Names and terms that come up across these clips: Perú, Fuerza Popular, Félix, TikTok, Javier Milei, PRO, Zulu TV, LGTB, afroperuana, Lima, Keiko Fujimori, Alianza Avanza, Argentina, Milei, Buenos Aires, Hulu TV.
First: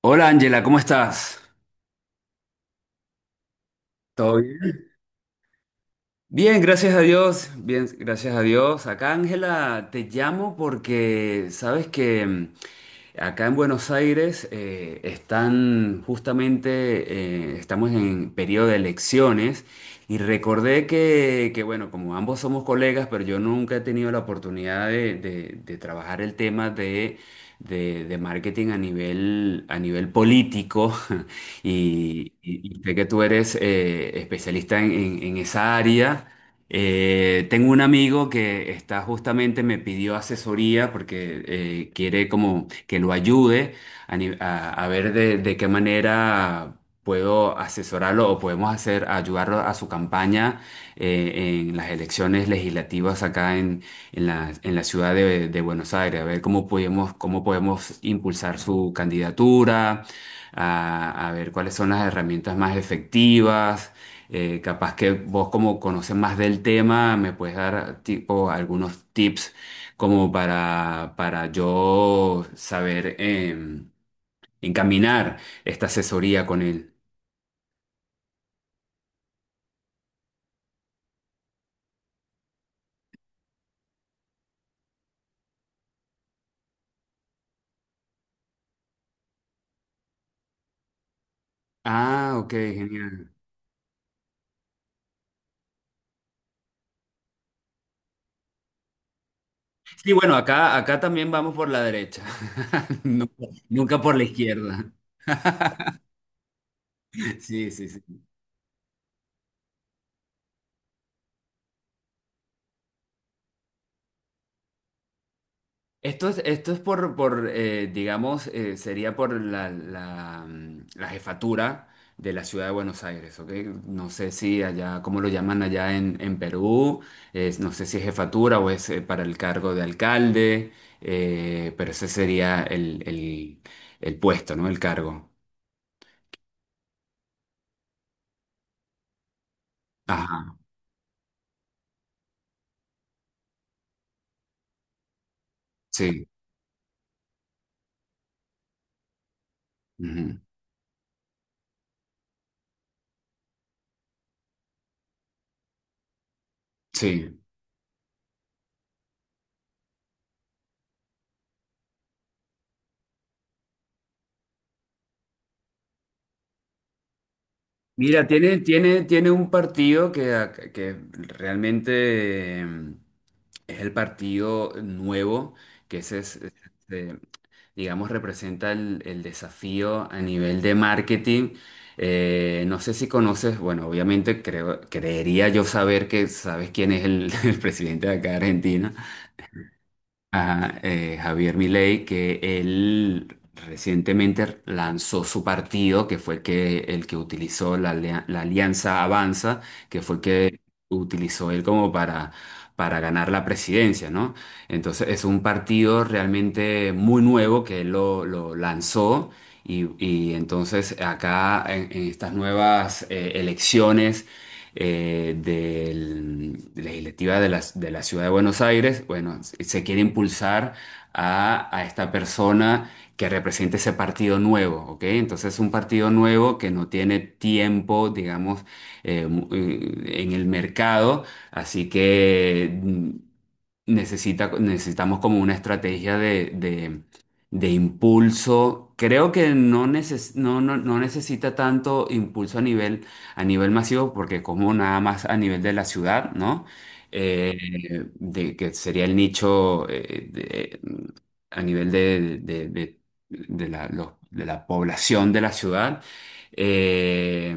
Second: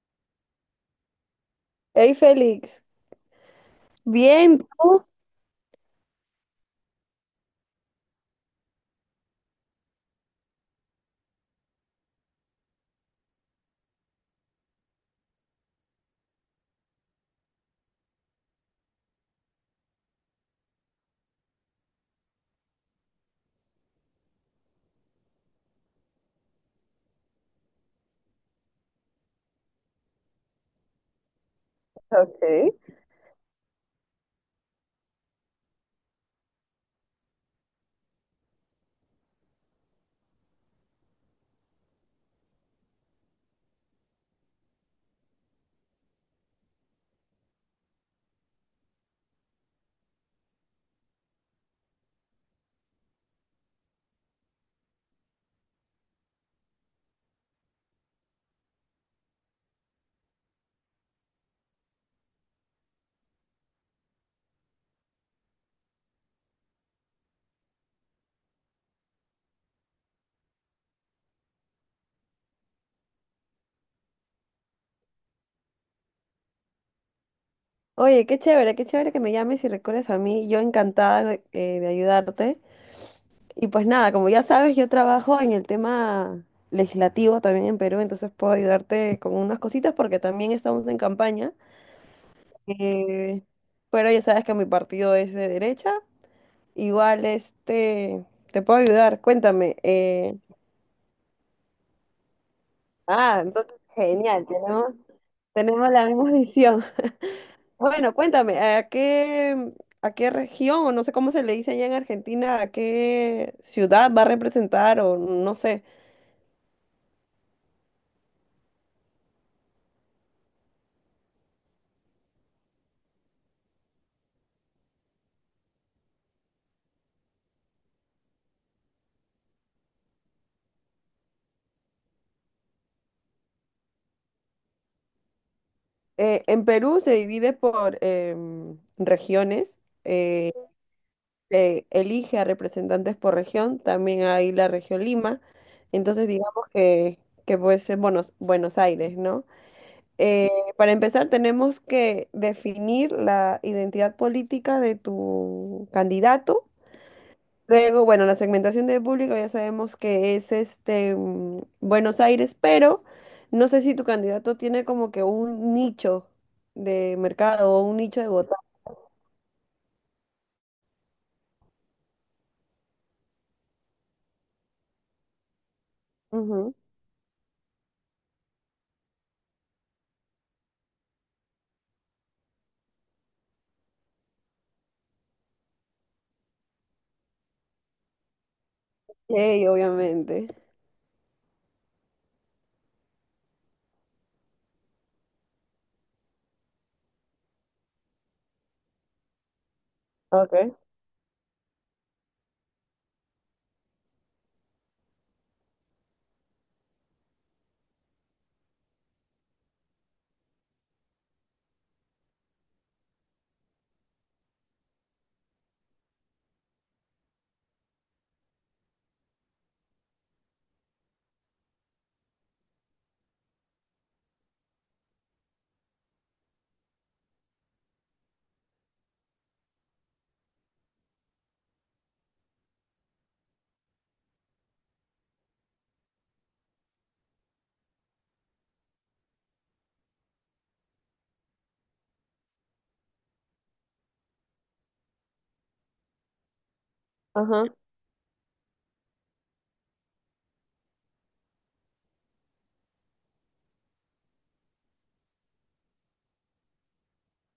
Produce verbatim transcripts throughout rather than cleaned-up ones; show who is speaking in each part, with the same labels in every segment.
Speaker 1: Hola Ángela, ¿cómo estás?
Speaker 2: Hey Félix,
Speaker 1: ¿Todo
Speaker 2: bien,
Speaker 1: bien?
Speaker 2: ¿tú?
Speaker 1: Bien, gracias a Dios. Bien, gracias a Dios. Acá Ángela, te llamo porque sabes que mm, acá en Buenos Aires eh, están justamente, eh, estamos en periodo de elecciones y recordé que, que, bueno, como ambos somos colegas, pero yo nunca he tenido la oportunidad de, de de trabajar el tema de... de, de marketing a nivel, a nivel político y, y- y
Speaker 2: Ok.
Speaker 1: sé que tú eres eh, especialista en, en- en esa área. Eh, tengo un amigo que está justamente, me pidió asesoría porque eh, quiere como que lo ayude a, ni- a- a ver de, de qué manera puedo asesorarlo o podemos hacer ayudarlo a su campaña eh, en las elecciones legislativas acá en la, en la ciudad de, de Buenos Aires, a ver cómo podemos, cómo podemos impulsar su candidatura, a, a ver cuáles son las herramientas más efectivas. Eh, capaz que vos como conoces más del tema, me puedes dar tipo algunos tips como para, para yo saber em, encaminar esta asesoría con él.
Speaker 2: Oye, qué chévere, qué chévere que me llames y recuerdes a mí. Yo encantada eh, de ayudarte. Y pues nada, como ya sabes, yo trabajo en el tema legislativo también en Perú, entonces puedo ayudarte con unas cositas porque también estamos en campaña.
Speaker 1: Ah, ok, genial.
Speaker 2: Eh, pero ya sabes que mi partido es de derecha. Igual, este, te puedo ayudar. Cuéntame.
Speaker 1: Sí, bueno,
Speaker 2: eh,
Speaker 1: acá, acá también vamos por la derecha, nunca,
Speaker 2: Ah, entonces,
Speaker 1: nunca por la
Speaker 2: genial,
Speaker 1: izquierda.
Speaker 2: tenemos, tenemos la misma visión.
Speaker 1: Sí, sí,
Speaker 2: Bueno,
Speaker 1: sí.
Speaker 2: cuéntame, ¿a qué, ¿a qué región, o no sé cómo se le dice allá en Argentina, a qué ciudad va a representar, o no sé?
Speaker 1: Esto es, esto es por, por eh, digamos, eh, sería por la, la, mm, la jefatura de la ciudad de Buenos Aires, ¿ok? No sé si allá, cómo lo llaman allá en, en Perú, es- no sé si es jefatura o es eh, para el cargo de alcalde, eh, pero ese sería el, el, el puesto, ¿no? El cargo.
Speaker 2: Eh, en Perú se divide por em, regiones,
Speaker 1: Ajá,
Speaker 2: eh, se elige a representantes por región, también hay la región Lima,
Speaker 1: sí.
Speaker 2: entonces digamos que, que puede ser Buenos, Buenos Aires, ¿no?
Speaker 1: Ujú,
Speaker 2: Eh, para empezar, tenemos que definir la identidad política de tu candidato.
Speaker 1: sí.
Speaker 2: Luego, bueno, la segmentación de público ya sabemos que es este mm, Buenos Aires, pero no sé si tu candidato tiene como que un nicho de mercado o un nicho
Speaker 1: Mira,
Speaker 2: de
Speaker 1: tiene,
Speaker 2: votar.
Speaker 1: tiene, tiene un partido que, ac- que realmente eh, es el partido nuevo, que ese es, es-
Speaker 2: Ujú.
Speaker 1: eh, digamos, representa el, el desafío a nivel de marketing. Eh, no sé si conoces, bueno, obviamente creo, creería yo saber que sabes quién es el, el presidente de acá de Argentina,
Speaker 2: Sí, obviamente.
Speaker 1: a eh, Javier Milei, que él recientemente lanzó su partido, que fue que, el que utilizó la, alia- la Alianza Avanza, que fue que
Speaker 2: Okay.
Speaker 1: utilizó él como para, para ganar la presidencia, ¿no? Entonces es un partido realmente muy nuevo que él lo, lo lanzó. Y, y entonces acá en, en estas nuevas eh, elecciones eh, del- de legislativa de la, de la Ciudad de Buenos Aires, bueno, se se quiere impulsar a, a esta persona que represente ese partido nuevo, ¿ok? Entonces un partido nuevo que no tiene tiempo, digamos, eh, mu- eh, en el mercado, así que mm, necesita, necesitamos como una estrategia de, de- de impulso. Creo que no, neces- no, no, no necesita tanto impulso a nivel, a nivel masivo, porque como nada más a nivel de la ciudad, ¿no?
Speaker 2: Ajá.
Speaker 1: Eh, de, que sería el nicho a nivel de, de- de- de la, lo- de la población de la ciudad. Eh,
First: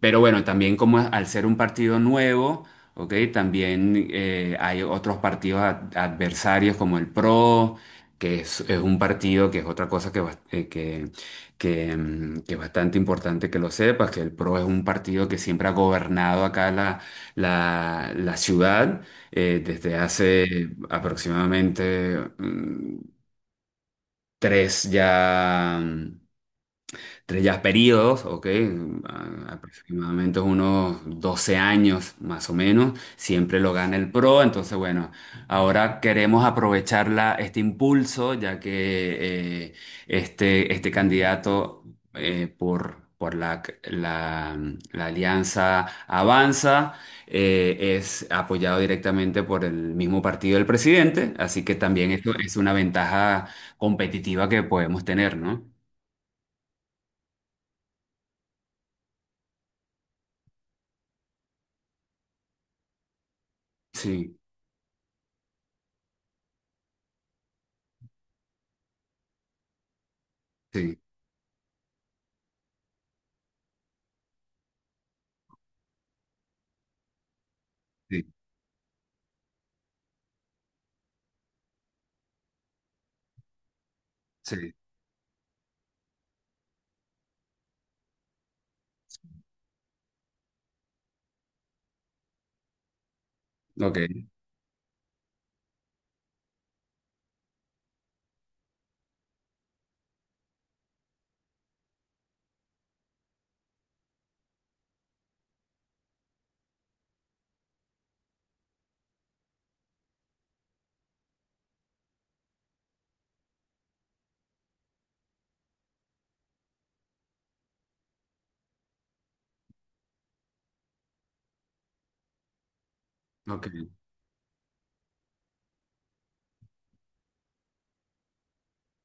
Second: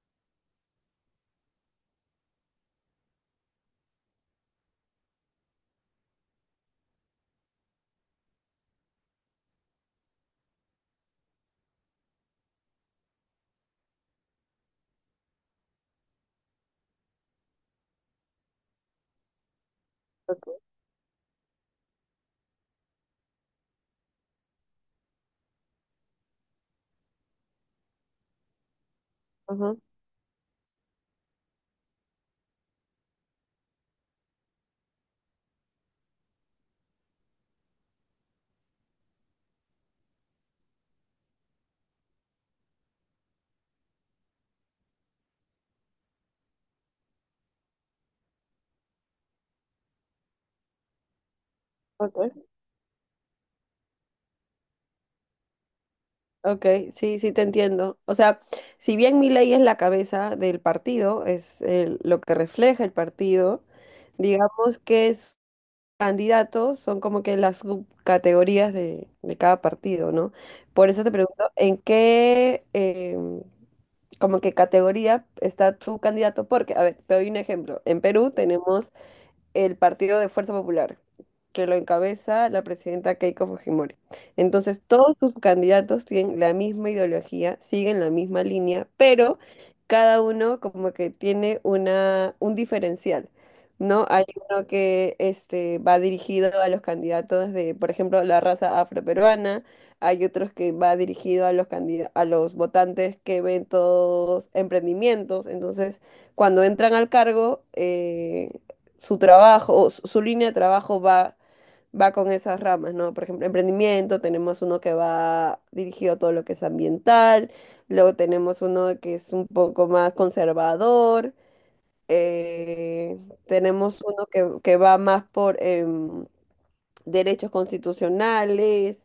Speaker 1: pero bueno, también como al ser un partido nuevo, ¿ok? También eh, hay otros partidos ad- adversarios como el PRO, que es, es un partido que es otra cosa que, bas- eh, que, que, mm, que es bastante importante que lo sepas, que el PRO es un partido que siempre ha gobernado acá la, la, la ciudad eh, desde
Speaker 2: Okay.
Speaker 1: hace aproximadamente mm, tres ya. mm, Entre ya periodos, ok, a-
Speaker 2: Ajá.
Speaker 1: aproximadamente unos doce años más o menos, siempre lo gana el PRO, entonces bueno, ahora queremos aprovechar la- este impulso, ya que eh, este, este candidato eh, por, por la, la- la alianza Avanza eh, es apoyado directamente por el mismo partido del presidente, así que también esto
Speaker 2: Okay.
Speaker 1: es una ventaja competitiva que podemos tener, ¿no?
Speaker 2: Ok, sí, sí te entiendo. O sea, si bien ley es la cabeza del partido, es el- lo que refleja el partido,
Speaker 1: Sí.
Speaker 2: digamos que es candidatos son como que las subcategorías de, de cada partido, ¿no? Por
Speaker 1: Sí.
Speaker 2: eso te pregunto, ¿en qué em, como que categoría está tu candidato? Porque, a ver, te doy un ejemplo. En
Speaker 1: Sí,
Speaker 2: Perú tenemos el Partido de Fuerza Popular, que lo encabeza la presidenta Keiko Fujimori.
Speaker 1: sí,
Speaker 2: Entonces, todos sus candidatos tienen la misma ideología, siguen la misma línea, pero cada uno como que tiene una, un diferencial, ¿no? Hay
Speaker 1: ok,
Speaker 2: uno que este, va dirigido a los candidatos de, por ejemplo, la raza afroperuana, hay otros que va dirigido a los candida- a los votantes que ven todos emprendimientos, entonces cuando entran al cargo, eh, su trabajo, o su, su línea de trabajo va, va con esas ramas, ¿no? Por ejemplo, emprendimiento, tenemos uno que va dirigido a todo lo que es ambiental, luego tenemos uno que es un poco más conservador, eh,
Speaker 1: ok.
Speaker 2: tenemos uno que, que va más por em, derechos constitucionales,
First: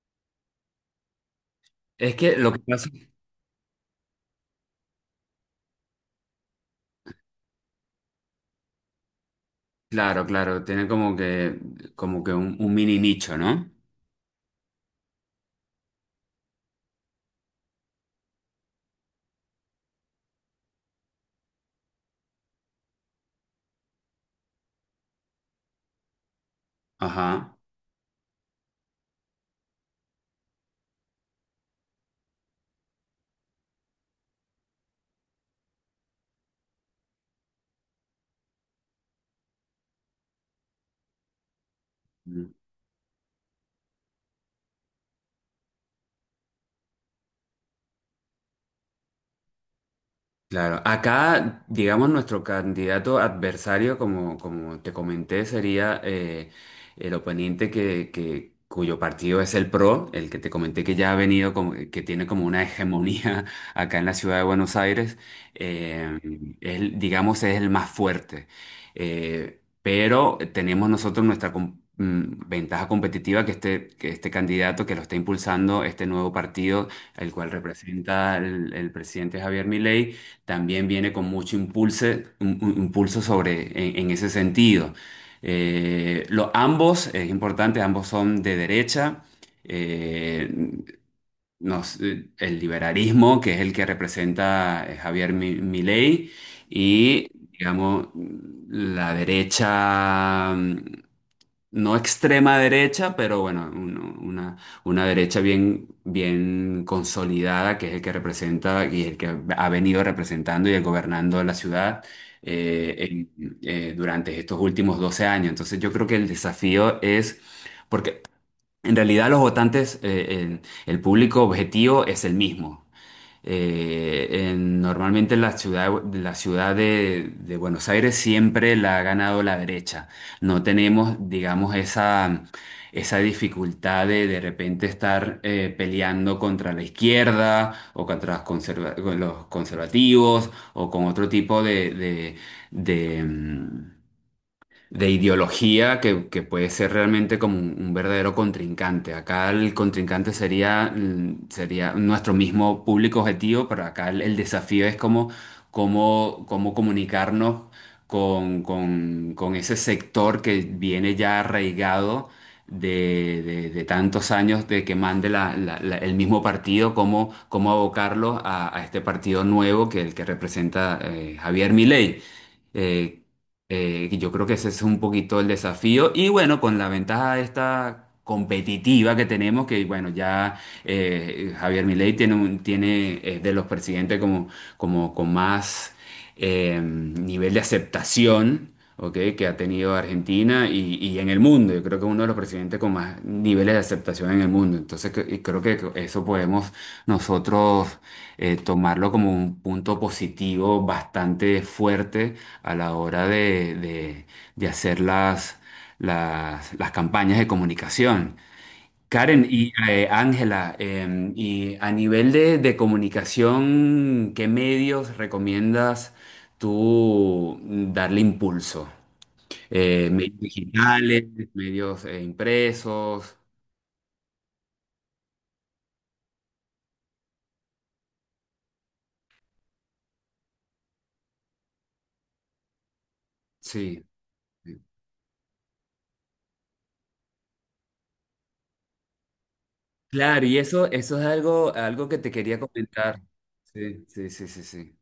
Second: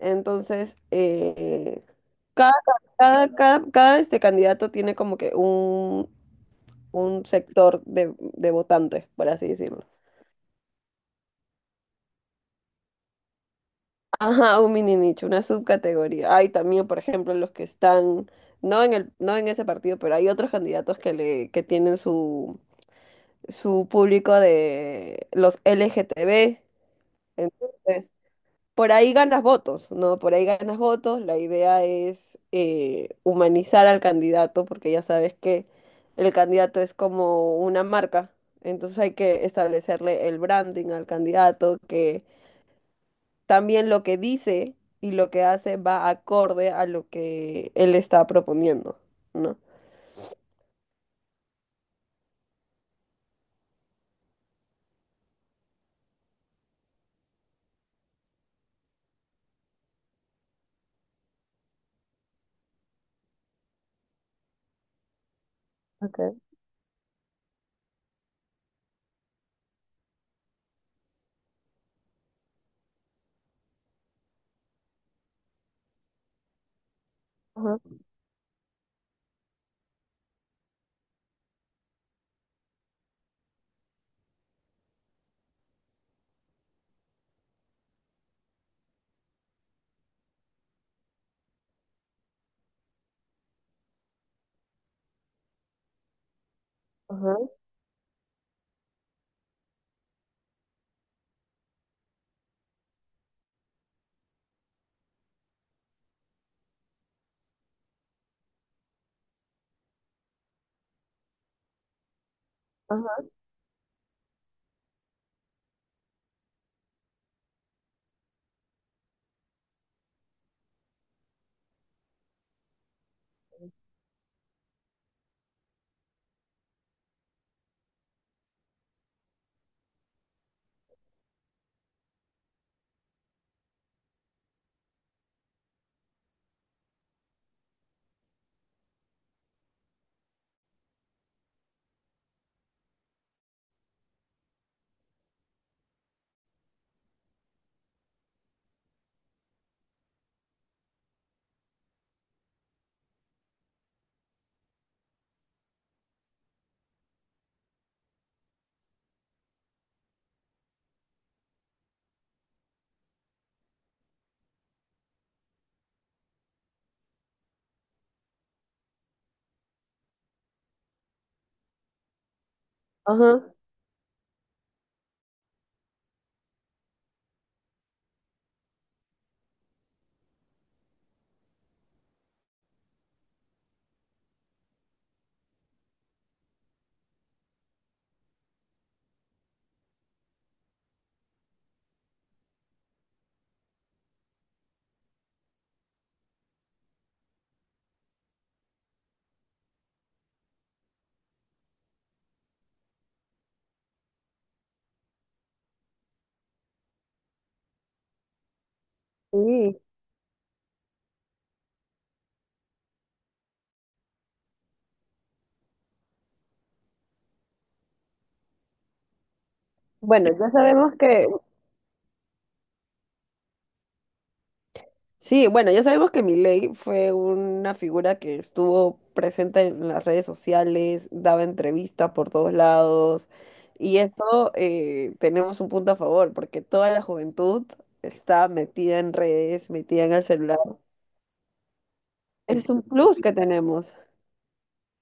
Speaker 2: entonces, eh,
Speaker 1: Es que lo
Speaker 2: cada,
Speaker 1: que pasa,
Speaker 2: cada, cada, cada, este candidato tiene como que un, un sector de, de votantes, por así decirlo.
Speaker 1: claro, claro, tiene como que, como que un, un mini nicho, ¿no?
Speaker 2: Ajá, un mini nicho, una subcategoría. Hay también, por ejemplo, los que están, no en el, no en ese partido, pero hay otros candidatos que le, que tienen su, su público de los L G T B.
Speaker 1: Ajá.
Speaker 2: Entonces, por ahí ganas votos, ¿no? Por ahí ganas votos. La idea es eh, humanizar al candidato, porque ya sabes que el candidato es como una marca. Entonces hay que establecerle el branding al candidato, que también lo que dice y lo que hace va acorde a lo que él está proponiendo, ¿no?
Speaker 1: Claro, acá, digamos, nuestro candidato adversario, como, como te comenté, sería eh, el oponente que, que- cuyo partido es el PRO, el que te comenté que ya ha venido, como- eh, que tiene como una hegemonía acá en la ciudad de Buenos Aires. Eh,
Speaker 2: Okay.
Speaker 1: él, digamos, es el más fuerte. Eh, pero tenemos nosotros nuestra com- mm, ventaja competitiva que este, que este candidato que lo está impulsando, este nuevo partido, el cual
Speaker 2: Ajá,
Speaker 1: representa el, el presidente Javier Milei, también viene con mucho impulso, un- un- impulso sobre, en, en ese sentido. Eh, lo- ambos, es importante, ambos son de derecha. Eh, nos- eh, el liberalismo, que es el que representa eh, Javier Mi- Milei, y,
Speaker 2: ajá,
Speaker 1: digamos, la derecha. Mm, no extrema derecha, pero bueno, un- una, una derecha bien, bien consolidada, que es el que representa y el que ha venido representando y gobernando la ciudad eh,
Speaker 2: ajá,
Speaker 1: en- eh, durante estos últimos doce años. Entonces yo creo que el desafío es, porque en realidad los votantes, eh, el, el público objetivo es el mismo. Eh, en- normalmente en la ciudad, la ciudad de, de Buenos Aires siempre la ha ganado la derecha. No tenemos, digamos, esa, esa dificultad de de repente estar eh, peleando contra la izquierda o contra los, conserva- con los conservativos o con otro tipo de, de, de, mm, de ideología que, que puede ser realmente como un, un verdadero contrincante. Acá el contrincante sería, mm, sería nuestro mismo público objetivo, pero acá el, el desafío es cómo, cómo, cómo comunicarnos con, con, con ese sector que viene ya arraigado. De, de- de tantos años de que mande la- la- la- el mismo partido, cómo, cómo abocarlo a, a este partido nuevo que el que representa eh, Javier Milei. Eh,
Speaker 2: ajá.
Speaker 1: eh, y yo creo que ese es un poquito el desafío. Y bueno, con la ventaja esta competitiva que tenemos, que bueno, ya eh, Javier Milei tiene un, tiene, es de los presidentes como, como con más eh, nivel de aceptación, ¿ok?, que ha tenido Argentina y, y en el mundo. Yo creo que es uno de los presidentes con más niveles de aceptación en el mundo. Entonces, que- y creo que eso podemos nosotros eh, tomarlo como un punto positivo bastante fuerte a la hora de, de- de hacer las, las, las campañas de comunicación. Karen y
Speaker 2: Sí.
Speaker 1: eh, Ángela, em, y a nivel de, de comunicación, ¿qué medios recomiendas tú darle impulso? eh,
Speaker 2: Bueno,
Speaker 1: medios
Speaker 2: ya sabemos
Speaker 1: digitales,
Speaker 2: que
Speaker 1: medios eh, impresos.
Speaker 2: Sí, bueno, ya sabemos que Milei fue una figura que estuvo presente en las redes sociales, daba entrevistas por todos lados, y
Speaker 1: Sí.
Speaker 2: esto
Speaker 1: Sí.
Speaker 2: eh, tenemos un punto a favor, porque toda la juventud está metida en redes, metida en el
Speaker 1: Claro, y
Speaker 2: celular.
Speaker 1: eso, eso es algo, algo que te quería
Speaker 2: Es un plus
Speaker 1: comentar.
Speaker 2: que tenemos.
Speaker 1: Sí, sí, sí, sí, sí.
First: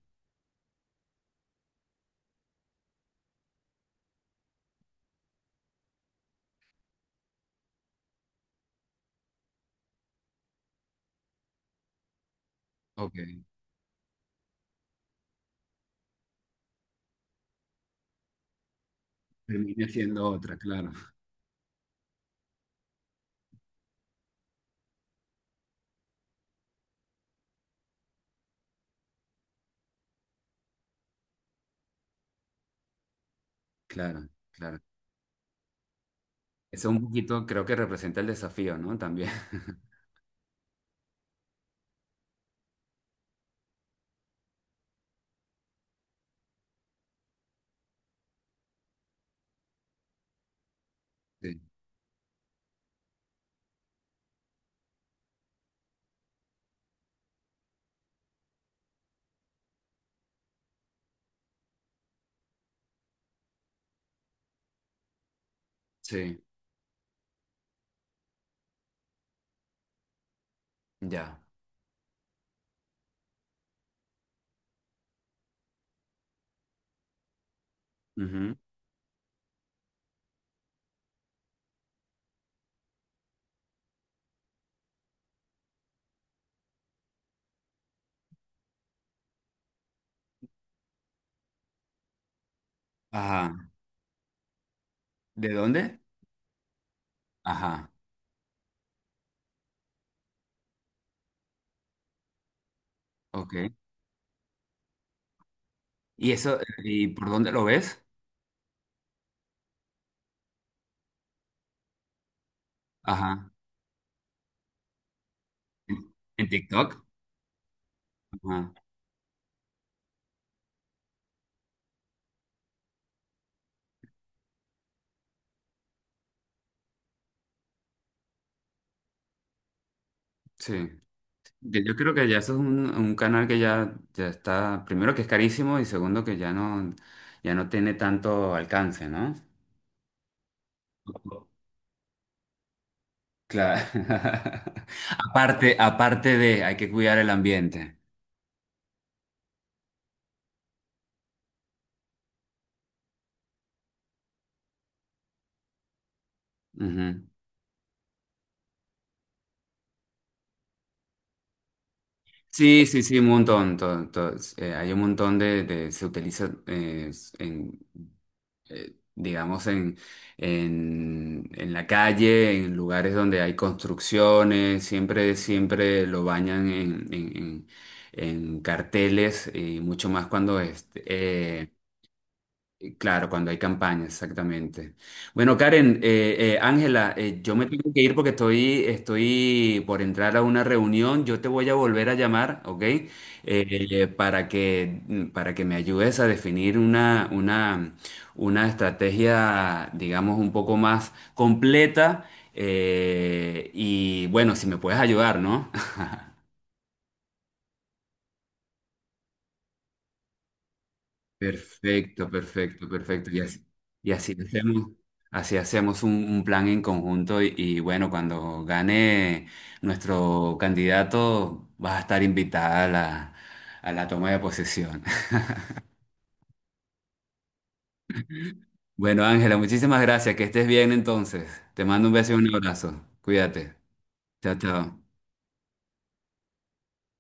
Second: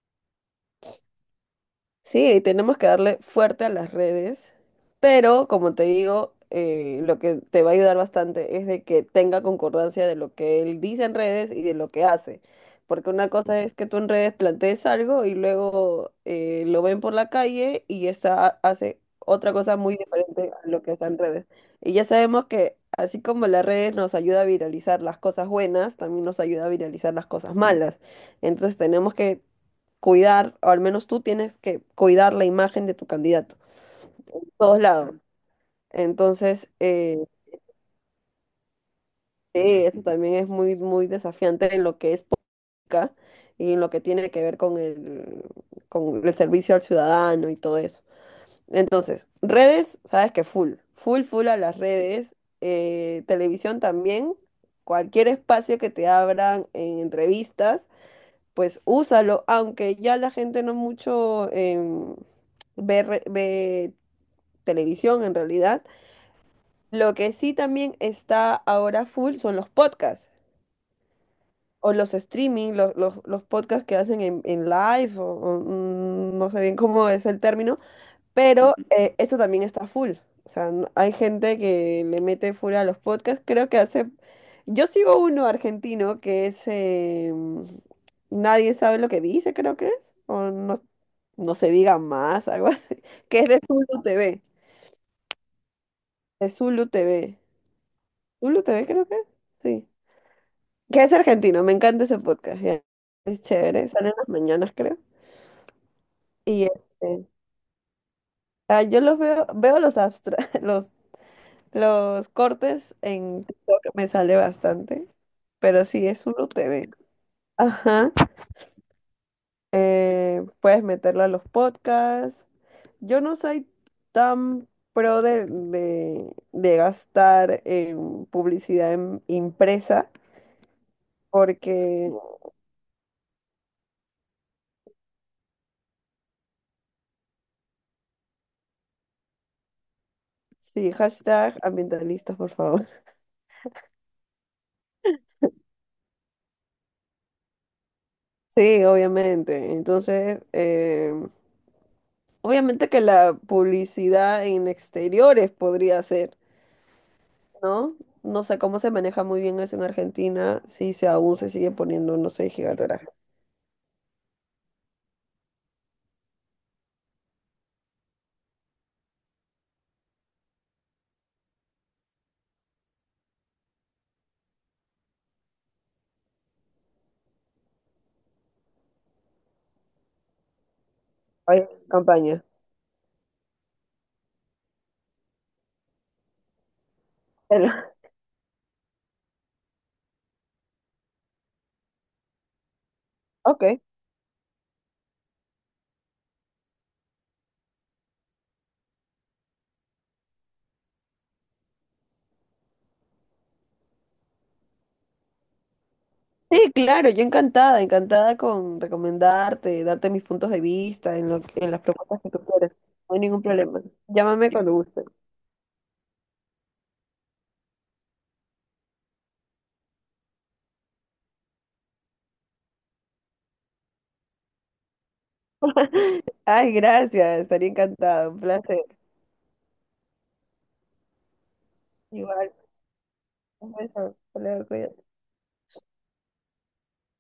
Speaker 2: Sí, tenemos que darle fuerte a las redes, pero como te digo, eh, lo que te va a ayudar bastante es de que tenga concordancia de lo que él dice en redes y de lo que hace. Porque
Speaker 1: Ok.
Speaker 2: una cosa es que tú en redes plantees algo y luego eh, lo ven por la calle y esa hace otra cosa
Speaker 1: Terminé
Speaker 2: muy
Speaker 1: siendo
Speaker 2: diferente
Speaker 1: otra,
Speaker 2: a lo
Speaker 1: claro,
Speaker 2: que está en redes. Y ya sabemos que así como las redes nos ayuda a viralizar las cosas buenas, también nos ayuda a viralizar las cosas malas. Entonces tenemos que cuidar, o al menos tú tienes que cuidar la imagen de tu candidato,
Speaker 1: claro,
Speaker 2: en todos
Speaker 1: claro.
Speaker 2: lados. Entonces,
Speaker 1: Eso un
Speaker 2: eh,
Speaker 1: poquito creo que representa el desafío, ¿no? También.
Speaker 2: sí, eso también es muy, muy desafiante en lo que es política y en lo que tiene que ver con el, con el servicio al ciudadano y todo eso. Entonces, redes, sabes que full, full, full a
Speaker 1: Sí,
Speaker 2: las redes, eh, televisión también, cualquier espacio que te abran en entrevistas, pues úsalo, aunque ya la gente no mucho em, ve, re- ve televisión en realidad.
Speaker 1: sí,
Speaker 2: Lo que sí también está ahora full son los podcasts
Speaker 1: ya.
Speaker 2: o los streaming, los, los, los podcasts que hacen en, en live o, o, mm, no sé bien cómo es el término,
Speaker 1: Ujú.
Speaker 2: pero eh, esto también está full. O sea, n- hay gente que le mete full a los podcasts. Creo que hace... Yo sigo uno argentino que es... eh, Nadie sabe lo que dice, creo que es. O no, no se diga más, algo así. Que es de
Speaker 1: Ajá.
Speaker 2: Zulu T V.
Speaker 1: ¿De dónde?
Speaker 2: De Zulu T V.
Speaker 1: Ajá.
Speaker 2: Hulu T V creo que, sí. Que es argentino, me encanta ese podcast, ya. Es
Speaker 1: Ok.
Speaker 2: chévere, Salen las mañanas creo.
Speaker 1: ¿Y eso,
Speaker 2: Y
Speaker 1: y
Speaker 2: este,
Speaker 1: por dónde lo ves?
Speaker 2: ah, yo los veo, veo los abstra los, los cortes en
Speaker 1: Ajá.
Speaker 2: TikTok, me sale bastante, pero
Speaker 1: ¿En,
Speaker 2: sí, es Hulu
Speaker 1: en TikTok?
Speaker 2: T V. Ajá,
Speaker 1: Ajá.
Speaker 2: eh, puedes meterlo a los podcasts. Yo no soy tan pro de, de, de gastar en publicidad en- impresa,
Speaker 1: Sí. Que Yo
Speaker 2: porque
Speaker 1: creo que ya eso es un, un canal que ya, ya está, primero que es carísimo y segundo que ya no, ya no tiene tanto alcance, ¿no?
Speaker 2: sí, hashtag ambientalistas, por favor.
Speaker 1: Claro. Aparte, aparte de, hay que cuidar el ambiente.
Speaker 2: Sí, obviamente. Entonces, eh, obviamente que la publicidad en exteriores podría ser,
Speaker 1: Ujú.
Speaker 2: ¿no? No sé cómo se maneja muy bien eso en Argentina, si se aún se sigue poniendo, no sé,
Speaker 1: Sí, sí,
Speaker 2: gigatoraje.
Speaker 1: sí, un montón. to- to- eh, hay un montón de, de- se utiliza eh, en, eh, digamos, en, en, en la calle, en lugares donde hay construcciones, siempre, siempre lo bañan en, en- en- en carteles y mucho más cuando es,
Speaker 2: Ay,
Speaker 1: eh,
Speaker 2: campaña.
Speaker 1: eh, claro, cuando hay campañas, exactamente. Bueno, Karen, eh, eh, Ángela, eh, yo me
Speaker 2: Pero...
Speaker 1: tengo que ir porque estoy, estoy por entrar a una reunión. Yo te voy a volver a llamar, ¿ok? Eh,
Speaker 2: Ok.
Speaker 1: eh, para que, mm, para que me ayudes a definir una, una, una estrategia, digamos, un poco más completa. eh, y bueno, si me puedes ayudar, ¿no?
Speaker 2: Sí, claro, yo encantada, encantada con recomendarte, darte mis puntos de vista en lo, en las propuestas
Speaker 1: Perfecto,
Speaker 2: que tú quieras.
Speaker 1: perfecto,
Speaker 2: No hay
Speaker 1: perfecto. Y
Speaker 2: ningún
Speaker 1: así,
Speaker 2: problema.
Speaker 1: y así
Speaker 2: Llámame cuando
Speaker 1: hacemos,
Speaker 2: guste.
Speaker 1: así hacemos un, un plan en conjunto y, y bueno, cuando gane nuestro candidato, vas a estar invitada a la, a la toma de posesión.
Speaker 2: Ay, gracias, estaría encantado, un placer.
Speaker 1: Bueno, Ángela, muchísimas gracias. Que estés bien entonces. Te mando un beso y
Speaker 2: Igual,
Speaker 1: un abrazo.
Speaker 2: un
Speaker 1: Cuídate.
Speaker 2: beso. Hasta
Speaker 1: Chao,
Speaker 2: luego,
Speaker 1: chao.
Speaker 2: cuídate.